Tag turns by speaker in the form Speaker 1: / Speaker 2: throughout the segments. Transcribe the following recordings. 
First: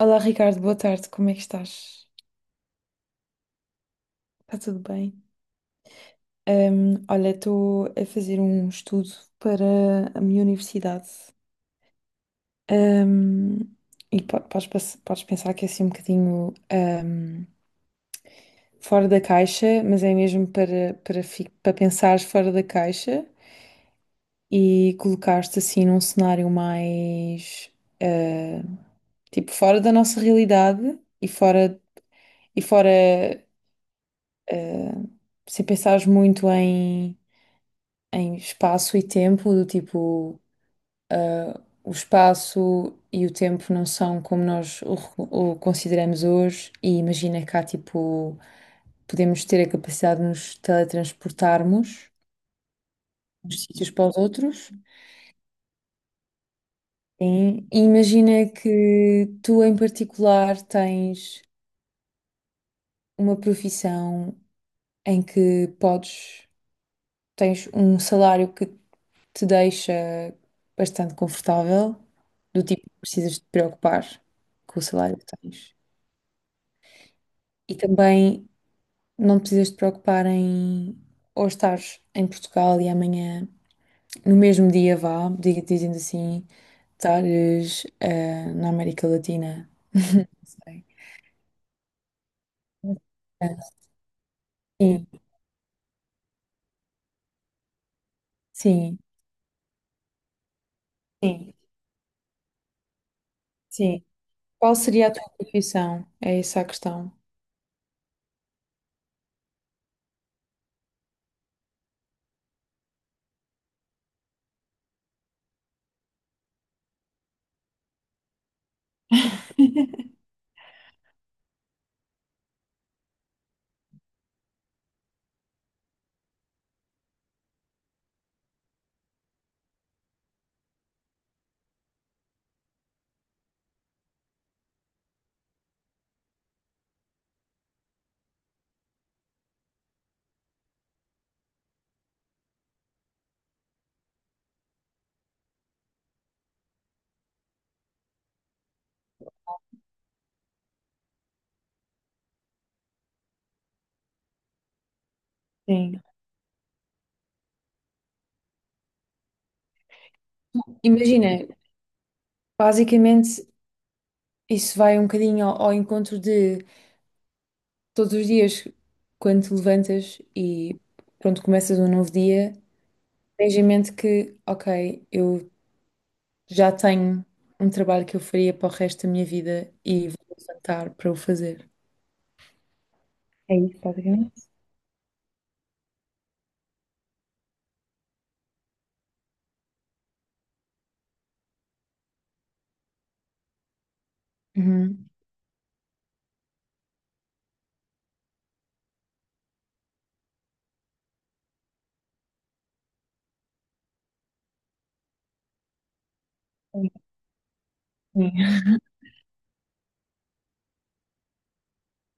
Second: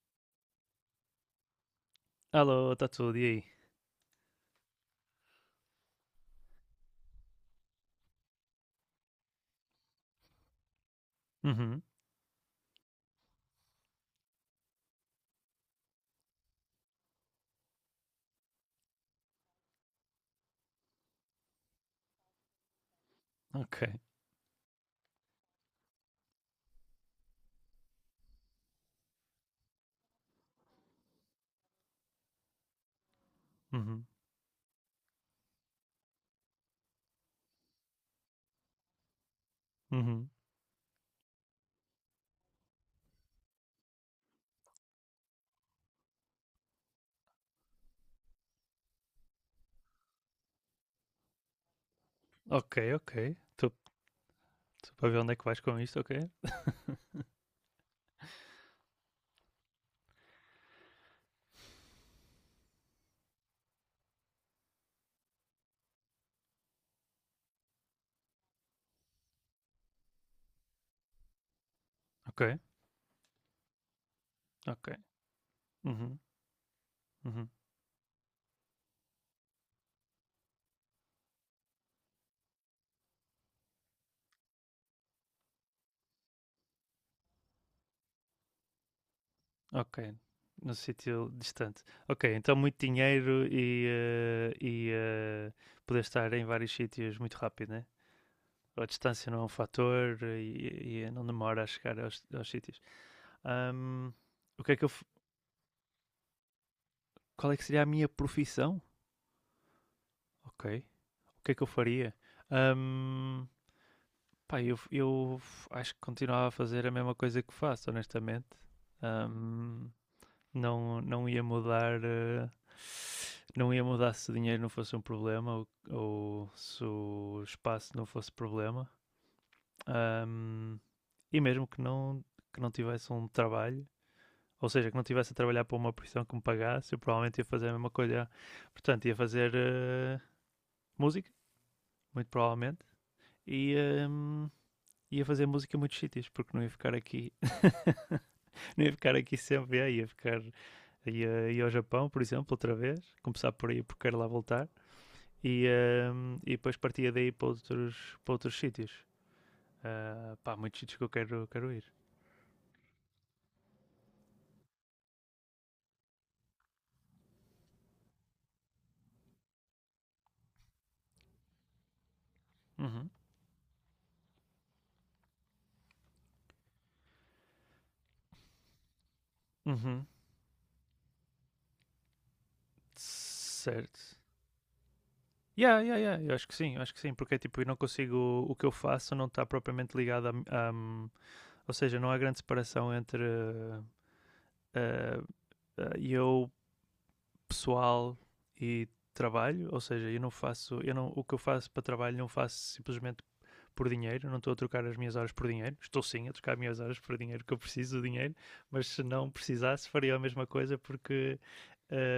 Speaker 1: Olá Ricardo, boa tarde, como é que estás?
Speaker 2: Alô, está tudo, e aí?
Speaker 1: Está tudo bem? Olha, estou a fazer um estudo para a minha universidade.
Speaker 2: Uhum,
Speaker 1: Hum, e podes pensar que é assim um bocadinho fora da caixa, mas é mesmo para pensares fora da caixa
Speaker 2: ok.
Speaker 1: e colocar-te assim num cenário mais ah, tipo fora da nossa realidade e fora
Speaker 2: Uhum,
Speaker 1: ah, sem pensares muito em espaço e tempo, do
Speaker 2: uhum.
Speaker 1: tipo, ah, o espaço e o tempo não são como o consideramos hoje, e imagina cá, tipo, podemos ter a capacidade de nos teletransportarmos
Speaker 2: Ok, ok.
Speaker 1: dos
Speaker 2: Estou
Speaker 1: sítios para os outros.
Speaker 2: para ver onde é que vais com isto, ok?
Speaker 1: Sim. E imagina que tu, em particular, tens uma profissão em que podes, tens um salário que te deixa bastante confortável,
Speaker 2: Ok,
Speaker 1: do tipo que precisas te preocupar com o
Speaker 2: ok.
Speaker 1: salário que tens.
Speaker 2: Uhum, uhum.
Speaker 1: E também não te precisas te preocupar em ou estares em Portugal e amanhã, no mesmo dia vá, dizendo assim, estares na América Latina.
Speaker 2: Ok.
Speaker 1: Não
Speaker 2: Num
Speaker 1: sei.
Speaker 2: sítio distante. Ok, então muito dinheiro
Speaker 1: Ah,
Speaker 2: e, e
Speaker 1: Sim,
Speaker 2: eh, poder estar em vários sítios muito rápido, né? A
Speaker 1: sim,
Speaker 2: distância não é um fator e não
Speaker 1: sim,
Speaker 2: demora a chegar aos, aos sítios.
Speaker 1: sim.
Speaker 2: Ahm, o que
Speaker 1: Qual
Speaker 2: é que eu,
Speaker 1: seria a tua profissão? É essa a questão.
Speaker 2: qual é que seria a minha profissão? Ok. O que é que eu faria? Pá, eu acho que continuava a fazer a mesma coisa que faço, honestamente. Ahm, não ia mudar, não ia mudar se o dinheiro não fosse um problema ou se o espaço não fosse problema. Ahm, e mesmo que não tivesse um trabalho, ou seja, que não tivesse a trabalhar para uma profissão que me pagasse, eu provavelmente ia fazer a mesma coisa. Portanto, ia fazer música, muito provavelmente, e ia fazer música em muitos sítios, porque não ia ficar aqui sempre, ia ao Japão, por exemplo, outra vez, começar por aí porque quero lá voltar e,
Speaker 1: Sim.
Speaker 2: e depois partia daí para outros sítios. Ah, pá, muitos sítios que eu
Speaker 1: Imagina,
Speaker 2: quero, quero ir.
Speaker 1: basicamente. Isso vai um bocadinho ao, ao encontro de todos os dias, quando te levantas e pronto, começas um novo dia,
Speaker 2: Uhum.
Speaker 1: tens em mente que, ok, eu já tenho um trabalho que eu faria para o resto da minha vida
Speaker 2: Uhum.
Speaker 1: e vou levantar para o fazer. É isso,
Speaker 2: Certo.
Speaker 1: basicamente.
Speaker 2: Yeah, yeah, yeah. Eu acho que sim, eu acho que sim, porque é tipo, eu não consigo. O que eu faço não está propriamente ligado a, a- hum, ou seja, não há grande separação entre.
Speaker 1: Uhum.
Speaker 2: eh, eu pessoal e trabalho, ou seja, eu não faço, eu não, o que eu faço para trabalho não faço simplesmente por dinheiro, não estou a trocar as minhas horas por dinheiro, estou sim a trocar as minhas horas por dinheiro, porque eu preciso do
Speaker 1: Sim,
Speaker 2: dinheiro, mas se não precisasse faria a mesma coisa porque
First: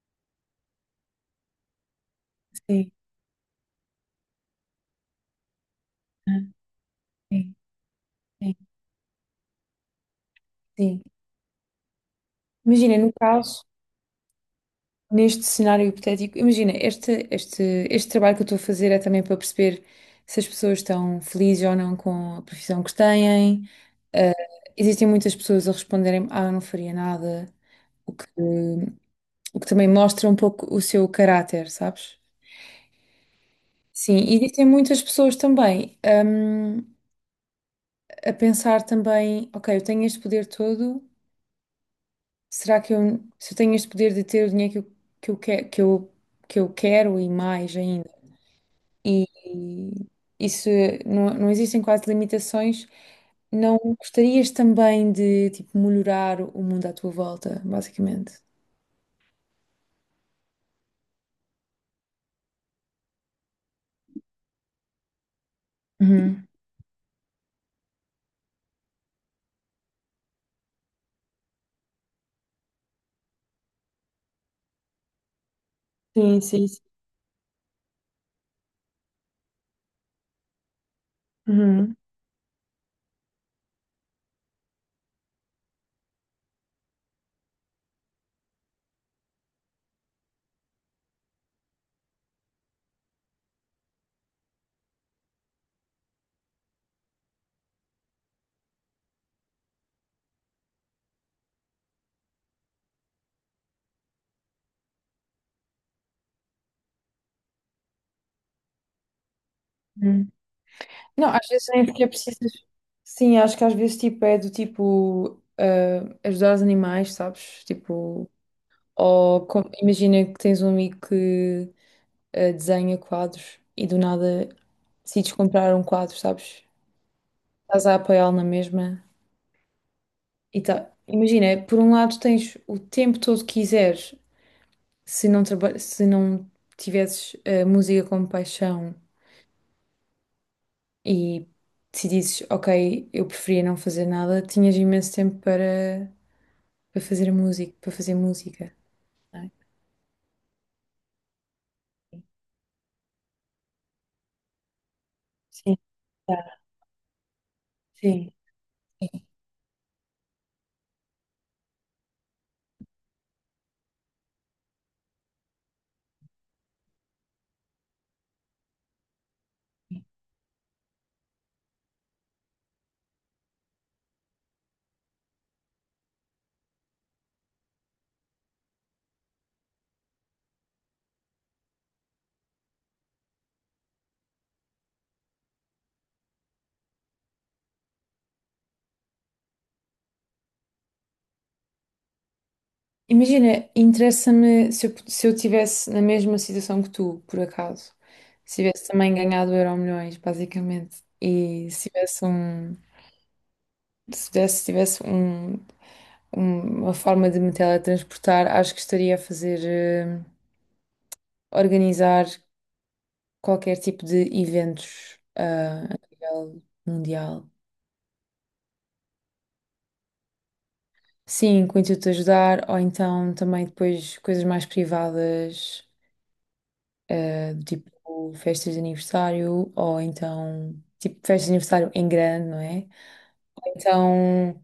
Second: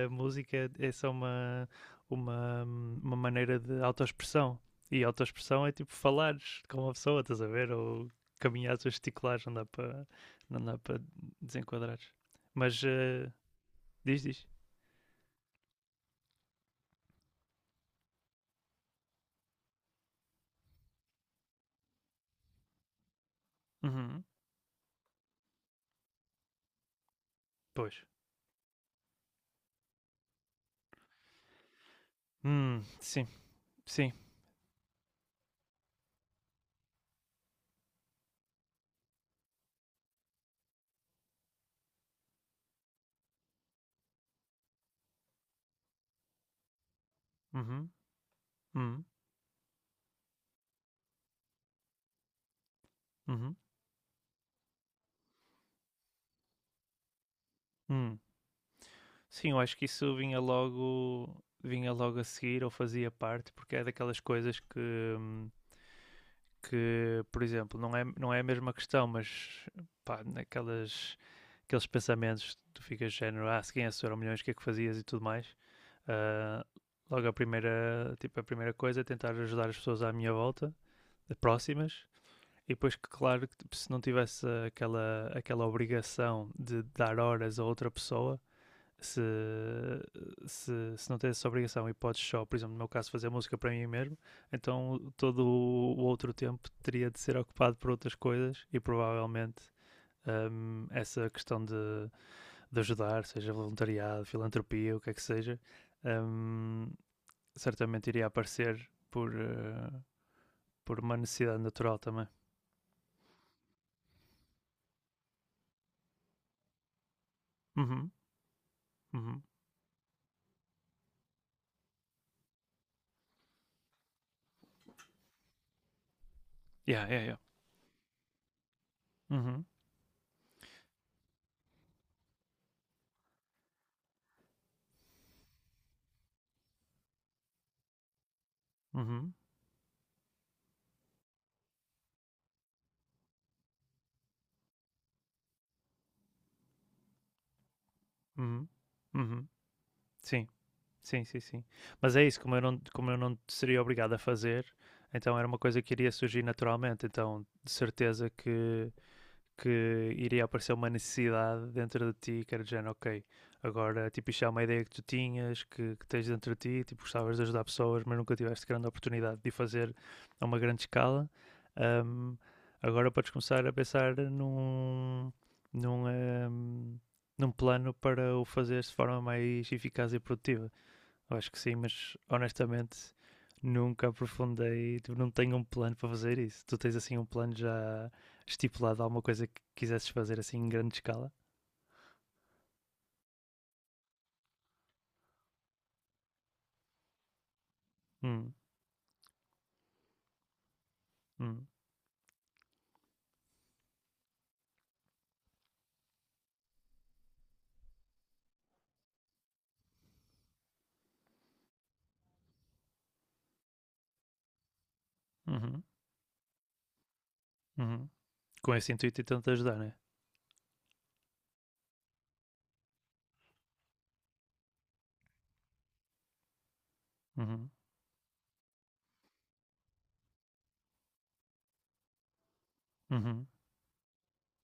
Speaker 2: a música é só
Speaker 1: sim,
Speaker 2: uma maneira de autoexpressão. E autoexpressão é tipo falares com uma pessoa, estás a
Speaker 1: sim,
Speaker 2: ver? Ou
Speaker 1: sim.
Speaker 2: caminhares ou gesticulares, não dá para não dá para
Speaker 1: Sim.
Speaker 2: desenquadrares. Mas
Speaker 1: Imagina, no caso.
Speaker 2: diz, diz.
Speaker 1: Neste cenário hipotético, imagina, este trabalho que eu estou a fazer é também para perceber se as pessoas estão felizes ou não com a profissão que têm.
Speaker 2: Uhum,
Speaker 1: Ah, existem muitas pessoas a responderem, ah, eu não faria nada,
Speaker 2: pois.
Speaker 1: o que, o que também mostra um pouco o seu caráter, sabes?
Speaker 2: Sim, sim.
Speaker 1: Sim, e existem muitas pessoas também, a pensar também, ok, eu tenho este poder todo, será que eu, se eu tenho este poder de ter o dinheiro que eu, que eu, que que eu, que eu quero e mais
Speaker 2: Uhum,
Speaker 1: ainda?
Speaker 2: uhum,
Speaker 1: E isso não, não existem quase limitações.
Speaker 2: uhum,
Speaker 1: Não gostarias também de tipo, melhorar o mundo à tua volta,
Speaker 2: hum.
Speaker 1: basicamente?
Speaker 2: Sim, eu acho que isso vinha logo a seguir ou fazia parte, porque é daquelas coisas hum,
Speaker 1: Uhum.
Speaker 2: que, por exemplo, não é, não é a mesma questão, mas pá, naquelas, aqueles pensamentos tu ficas de género, ah, se ganhasse milhões, o que é que fazias e tudo mais.
Speaker 1: Sim,
Speaker 2: Ah,
Speaker 1: sim, sim.
Speaker 2: logo a primeira, tipo, a primeira coisa é tentar ajudar as pessoas à minha volta,
Speaker 1: Uhum,
Speaker 2: próximas. E depois, que, claro, tipo, se não tivesse aquela, aquela obrigação de dar horas a outra pessoa, se, se, se não tivesse essa obrigação e podes só, por exemplo, no meu caso, fazer música para mim mesmo, então todo o outro tempo teria de ser ocupado por outras coisas e provavelmente essa questão de ajudar, seja voluntariado, filantropia, o que é que seja, hum, certamente iria aparecer
Speaker 1: uhum.
Speaker 2: por uma
Speaker 1: Não, às
Speaker 2: necessidade
Speaker 1: vezes nem
Speaker 2: natural
Speaker 1: sequer
Speaker 2: também.
Speaker 1: precisas. Sim, acho que às vezes tipo, é do tipo ah, ajudar os animais, sabes?
Speaker 2: Uhum,
Speaker 1: Tipo,
Speaker 2: uhum.
Speaker 1: imagina que tens um amigo que ah, desenha quadros e do nada decides comprar um quadro, sabes?
Speaker 2: Yeah, yeah, yeah.
Speaker 1: Estás a apoiá-lo na mesma.
Speaker 2: Uhum,
Speaker 1: E tá, imagina, por um lado tens o tempo todo que quiseres, se se não tivesses a música como paixão
Speaker 2: uhum,
Speaker 1: e decidisses, ok, eu preferia não fazer nada, tinhas imenso tempo para fazer a música, para fazer
Speaker 2: uhum,
Speaker 1: música. Não
Speaker 2: uhum.
Speaker 1: é?
Speaker 2: Sim, sim, sim, sim. Mas é isso, como eu não seria obrigado a fazer, então era uma
Speaker 1: Sim,
Speaker 2: coisa que iria surgir
Speaker 1: tá.
Speaker 2: naturalmente. Então, de certeza
Speaker 1: Sim.
Speaker 2: que iria aparecer uma necessidade dentro de ti que era de género, ok, agora tipo isto é uma ideia que tu tinhas, que tens dentro de ti, tipo gostavas de ajudar pessoas, mas nunca tiveste grande oportunidade de fazer a uma grande escala. Um, agora podes começar a pensar num, um, num plano para o fazer de forma mais eficaz e produtiva. Eu acho que sim, mas honestamente nunca aprofundei, tipo, não tenho um plano para fazer isso. Tu tens assim um plano já estipulado, alguma coisa que quisesses fazer assim em grande escala?
Speaker 1: Imagina, interessa-me se eu tivesse na mesma situação que tu, por acaso,
Speaker 2: Hum,
Speaker 1: se tivesse também ganhado Euro milhões basicamente,
Speaker 2: hum,
Speaker 1: e se tivesse um, se tivesse um uma forma de me teletransportar, acho que estaria a fazer, organizar qualquer tipo de eventos,
Speaker 2: uhum,
Speaker 1: ah, a nível mundial.
Speaker 2: uhum. Com esse intuito e tanto ajudar, né?
Speaker 1: Sim, com o intuito de ajudar, ou então também depois coisas mais privadas, do
Speaker 2: Uhum,
Speaker 1: tipo festas de aniversário, ou então tipo festas de aniversário em grande, não é?
Speaker 2: uhum,
Speaker 1: Então,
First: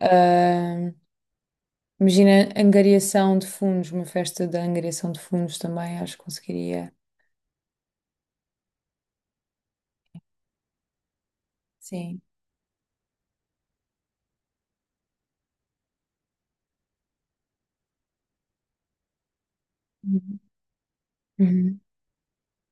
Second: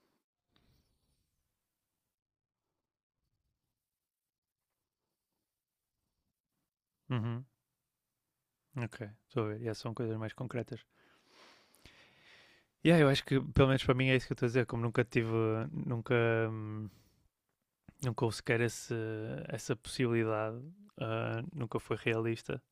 Speaker 1: ah, imagina angariação de fundos, uma festa da angariação de fundos também, acho que conseguiria.
Speaker 2: uhum. Ok, estou a ver. Yeah, são coisas mais concretas.
Speaker 1: Sim.
Speaker 2: Yeah, eu acho que pelo menos para mim é isso que eu estou a dizer. Como nunca tive, nunca, hum, nunca houve sequer esse, essa possibilidade, ah, nunca
Speaker 1: Uhum.
Speaker 2: foi realista,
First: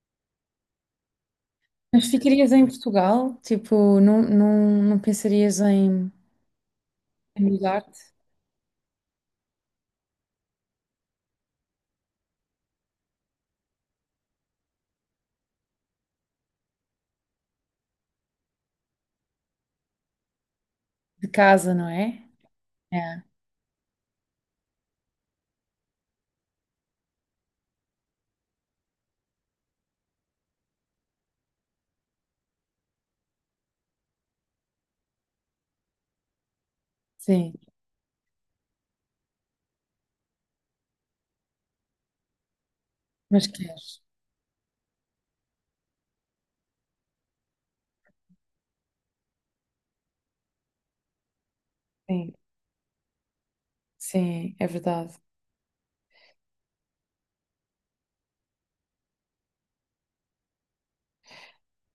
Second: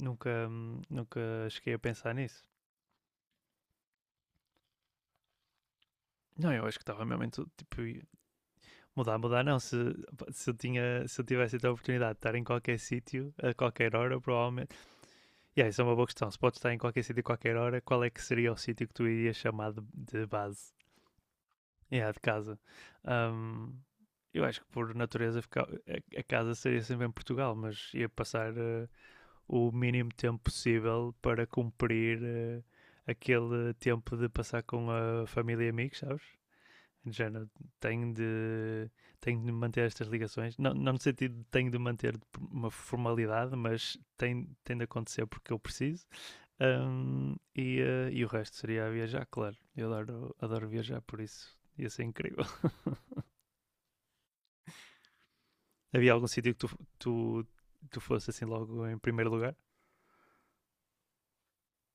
Speaker 2: nunca, nunca cheguei a
Speaker 1: Mas
Speaker 2: pensar nisso.
Speaker 1: ficarias em Portugal? Tipo, não, não, não pensarias em
Speaker 2: Não, eu acho que estava mesmo em
Speaker 1: em
Speaker 2: tudo, tipo,
Speaker 1: mudar-te
Speaker 2: mudar, mudar não, se, eu tinha, se eu tivesse a oportunidade de estar em qualquer sítio, a qualquer hora, provavelmente, e yeah, isso é uma boa questão, se podes estar em qualquer sítio, a qualquer hora, qual é que seria o sítio que tu irias chamar de base,
Speaker 1: de casa, não
Speaker 2: yeah, de
Speaker 1: é?
Speaker 2: casa?
Speaker 1: É,
Speaker 2: Um, eu acho que por natureza a casa seria sempre em Portugal, mas ia passar o mínimo tempo possível para cumprir aquele tempo de passar com a família e amigos, sabes? De género,
Speaker 1: sim.
Speaker 2: tenho de, tenho de manter estas ligações. Não, não no sentido de tenho de manter uma
Speaker 1: Mas
Speaker 2: formalidade,
Speaker 1: queres?
Speaker 2: mas tem, tem de acontecer porque eu preciso. E o resto seria viajar, claro. Eu adoro, adoro viajar, por isso ia ser
Speaker 1: Sim,
Speaker 2: incrível.
Speaker 1: sim, é verdade.
Speaker 2: Havia algum sítio que tu, tu fosse assim logo em primeiro lugar?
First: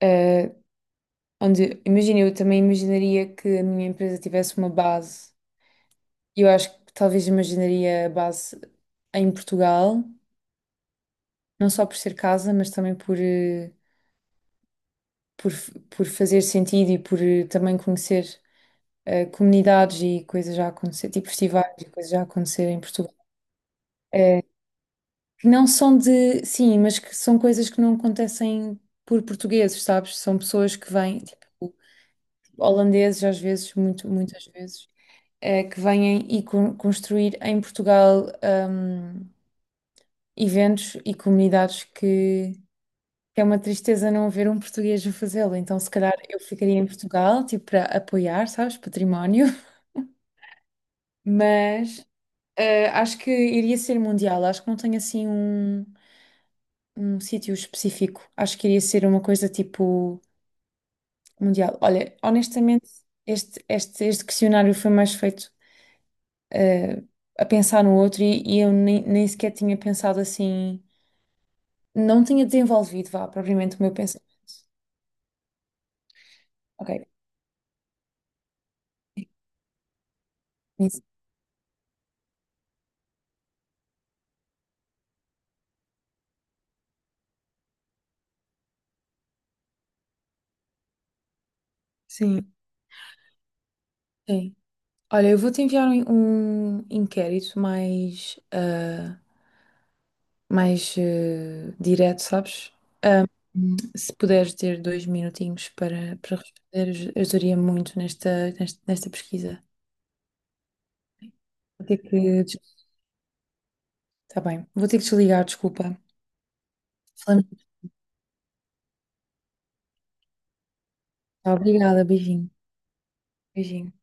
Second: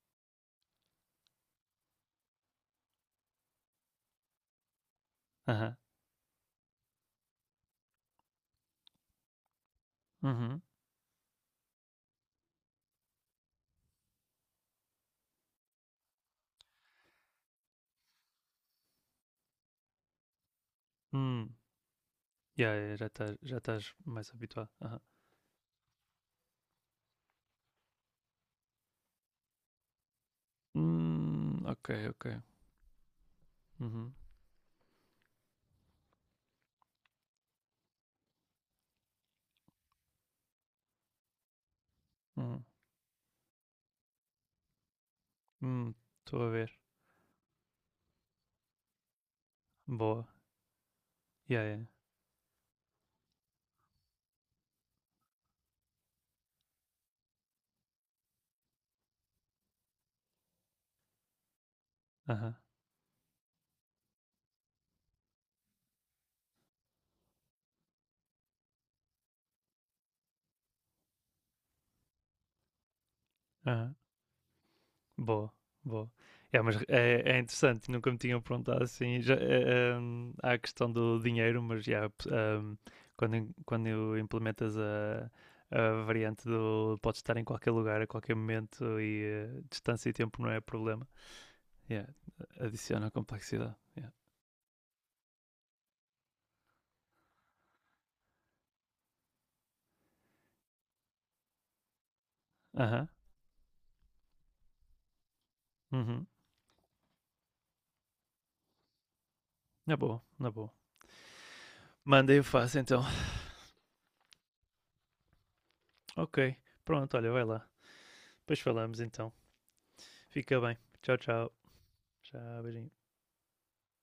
Speaker 1: Eh, onde, imagina, eu também imaginaria que a minha empresa tivesse uma base.
Speaker 2: Aham.
Speaker 1: Eu acho que talvez imaginaria a base em Portugal,
Speaker 2: Uhum.
Speaker 1: não só por ser casa, mas também por fazer sentido e por também conhecer comunidades e coisas já a acontecer, tipo
Speaker 2: Hum.
Speaker 1: festivais e coisas já
Speaker 2: Yeah,
Speaker 1: acontecerem em
Speaker 2: yeah, já
Speaker 1: Portugal.
Speaker 2: estás mais
Speaker 1: Eh,
Speaker 2: habituado. Aham.
Speaker 1: que não são de, sim, mas que são coisas que não acontecem por portugueses, sabes? São pessoas que vêm, tipo,
Speaker 2: Ok, ok.
Speaker 1: holandeses às vezes,
Speaker 2: Uhum.
Speaker 1: muitas vezes, eh, que vêm e construir em Portugal, hum, eventos e comunidades
Speaker 2: Uhum.
Speaker 1: que é uma tristeza não haver um português a fazê-lo. Então, se
Speaker 2: Hum,
Speaker 1: calhar eu
Speaker 2: estou a ver.
Speaker 1: ficaria em Portugal, tipo, para apoiar, sabes? Património,
Speaker 2: Boa. Yeah, yeah,
Speaker 1: mas eh, acho que iria ser mundial, acho que não tenho assim um. Um sítio específico. Acho que iria ser uma coisa tipo mundial. Olha,
Speaker 2: aham,
Speaker 1: honestamente, este questionário foi mais feito eh, a pensar no outro e eu nem, nem sequer tinha pensado assim, não tinha desenvolvido, vá, propriamente o meu
Speaker 2: aham.
Speaker 1: pensamento.
Speaker 2: Boa, boa. É, mas
Speaker 1: Ok,
Speaker 2: é, é interessante, nunca me tinham perguntado assim. Já, há a questão
Speaker 1: nisso.
Speaker 2: do dinheiro, mas já, quando, quando implementas a variante do podes estar em qualquer lugar, a qualquer momento e distância e tempo não é problema. Yeah,
Speaker 1: Sim.
Speaker 2: adiciona complexidade. Yeah.
Speaker 1: Sim. Olha, eu vou-te enviar um, um inquérito mais, ah, mais direto, sabes?
Speaker 2: Aham,
Speaker 1: Se puderes ter 2 minutinhos
Speaker 2: uhum.
Speaker 1: para responder, ajudaria muito nesta pesquisa.
Speaker 2: Na boa, na boa.
Speaker 1: Vou ter
Speaker 2: Manda e eu
Speaker 1: que. Des-
Speaker 2: faço então.
Speaker 1: Tá bem, vou ter que desligar, desculpa.
Speaker 2: Ok, pronto, olha, vai
Speaker 1: Falamos.
Speaker 2: lá. Depois falamos então. Fica bem. Tchau, tchau.
Speaker 1: Tá, obrigada, beijinho.
Speaker 2: Tchau, beijinho.
Speaker 1: Beijinho.